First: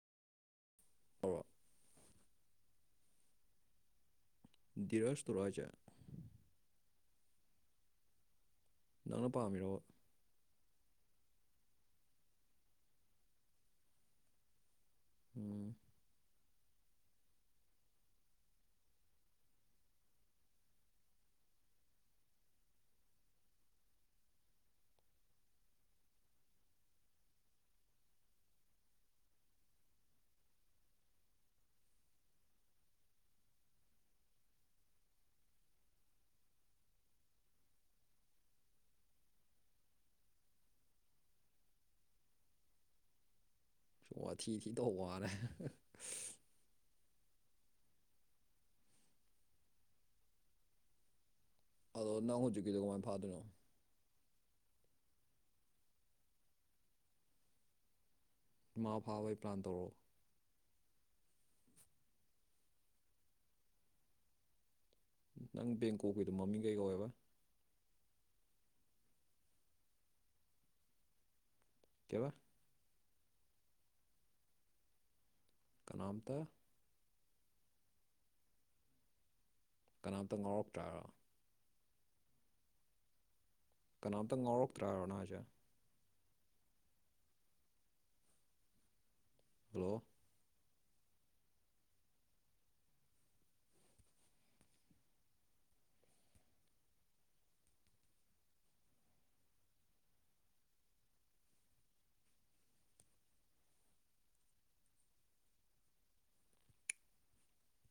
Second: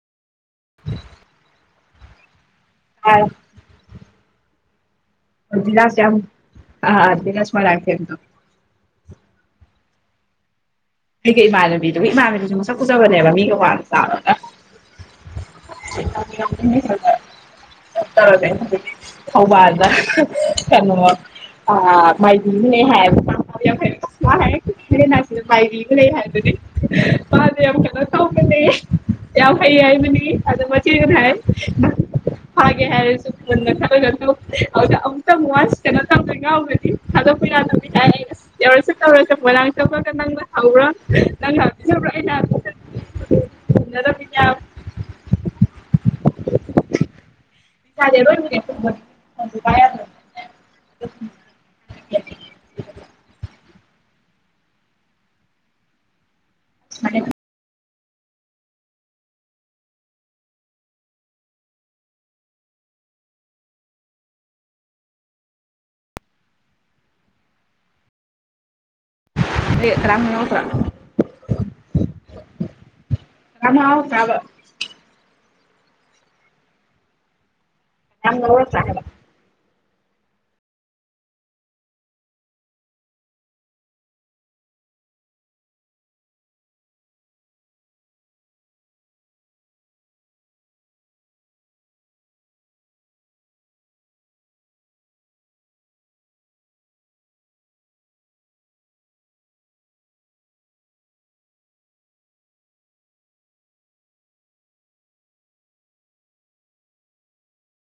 ꯑ ꯎ ꯔꯁ ꯂꯥꯁ ꯌꯥꯝꯝ ꯍꯥ ꯂꯁ ꯃꯥ ꯂꯀꯦꯗꯣ ꯅꯪꯅ ꯄꯥꯝꯃꯤꯔꯣ ꯑꯩꯒ ꯏꯃꯥꯟꯅꯕꯤꯗꯨꯒꯤ ꯏꯃꯥꯟꯅꯕꯤꯗꯨꯁꯨ ꯃꯁꯛ ꯎꯖꯕꯅꯦꯕ ꯃꯤꯒ ꯋꯥꯅ ꯎꯝ ꯆ ꯍꯥꯎꯕꯗ ꯀꯔꯅꯃ ꯑ ꯃꯥꯏꯗꯤ ꯍ ꯍꯥꯏꯦ ꯐ ꯍꯥꯏꯦ ꯍ ꯃꯥꯏꯗꯤ ꯂꯩ ꯍꯥꯏꯗꯨꯅꯦ ꯃꯥꯁ ꯌꯥꯝ ꯀꯟꯅ ꯇꯧꯒꯅꯦ ꯌꯥꯎ ꯍꯩ ꯍꯥꯏꯕ ꯑꯗ ꯃ ꯊ ꯀꯥꯏ ꯍꯥꯏꯦ ꯍꯥꯏꯁꯨ ꯉꯒꯛꯇ ꯃ ꯋꯥꯁ ꯇꯅꯒꯒꯗꯤ ꯊꯗꯣ ꯐꯅ ꯌꯥꯧꯁꯨ ꯆꯧꯔ ꯆ ꯐ ꯆꯧ ꯀ ꯅꯪ ꯍꯕ꯭ꯔꯣ ꯅꯪ ꯍꯥꯕ꯭ꯔꯣꯩꯅ ꯁꯨꯝ ꯑꯊꯤ ꯊꯤ ꯇꯧꯕ ꯋꯥꯔꯦ ꯁꯗꯦ ꯂꯣꯏꯅꯦꯦ ꯀꯥꯏ ꯎ ꯑꯗꯣ ꯅꯪ ꯍꯧꯖꯤꯛꯀꯤꯗꯣ ꯀꯃꯥꯏꯅ ꯐꯥꯗꯣꯏꯅꯣ ꯃ ꯏꯃꯥ ꯐꯥꯕꯒꯤ ꯄ꯭ꯂꯥꯟ ꯇꯧꯔꯛꯑꯣ ꯅꯪ ꯕꯦꯡꯀꯣꯛꯀꯤꯗꯣ ꯃꯃꯤꯡ ꯀꯩ ꯀꯧꯋꯦꯕ ꯇꯔꯃꯅꯠꯇ꯭ꯔ ꯀꯌꯥ ꯑꯃꯥꯎ ꯇꯕ ꯀꯅꯥꯝꯇꯥ ꯌꯥꯝꯅ ꯆ ꯍꯥꯏ ꯀꯅꯥꯝꯇ ꯉꯥꯎꯔꯛꯇ꯭ꯔꯔꯥ ꯀꯅꯥꯝꯇ ꯉꯥꯎꯔꯛꯇ꯭ꯔꯕꯣ ꯅ ꯍꯥꯏꯁꯦ ꯍꯜꯂꯣ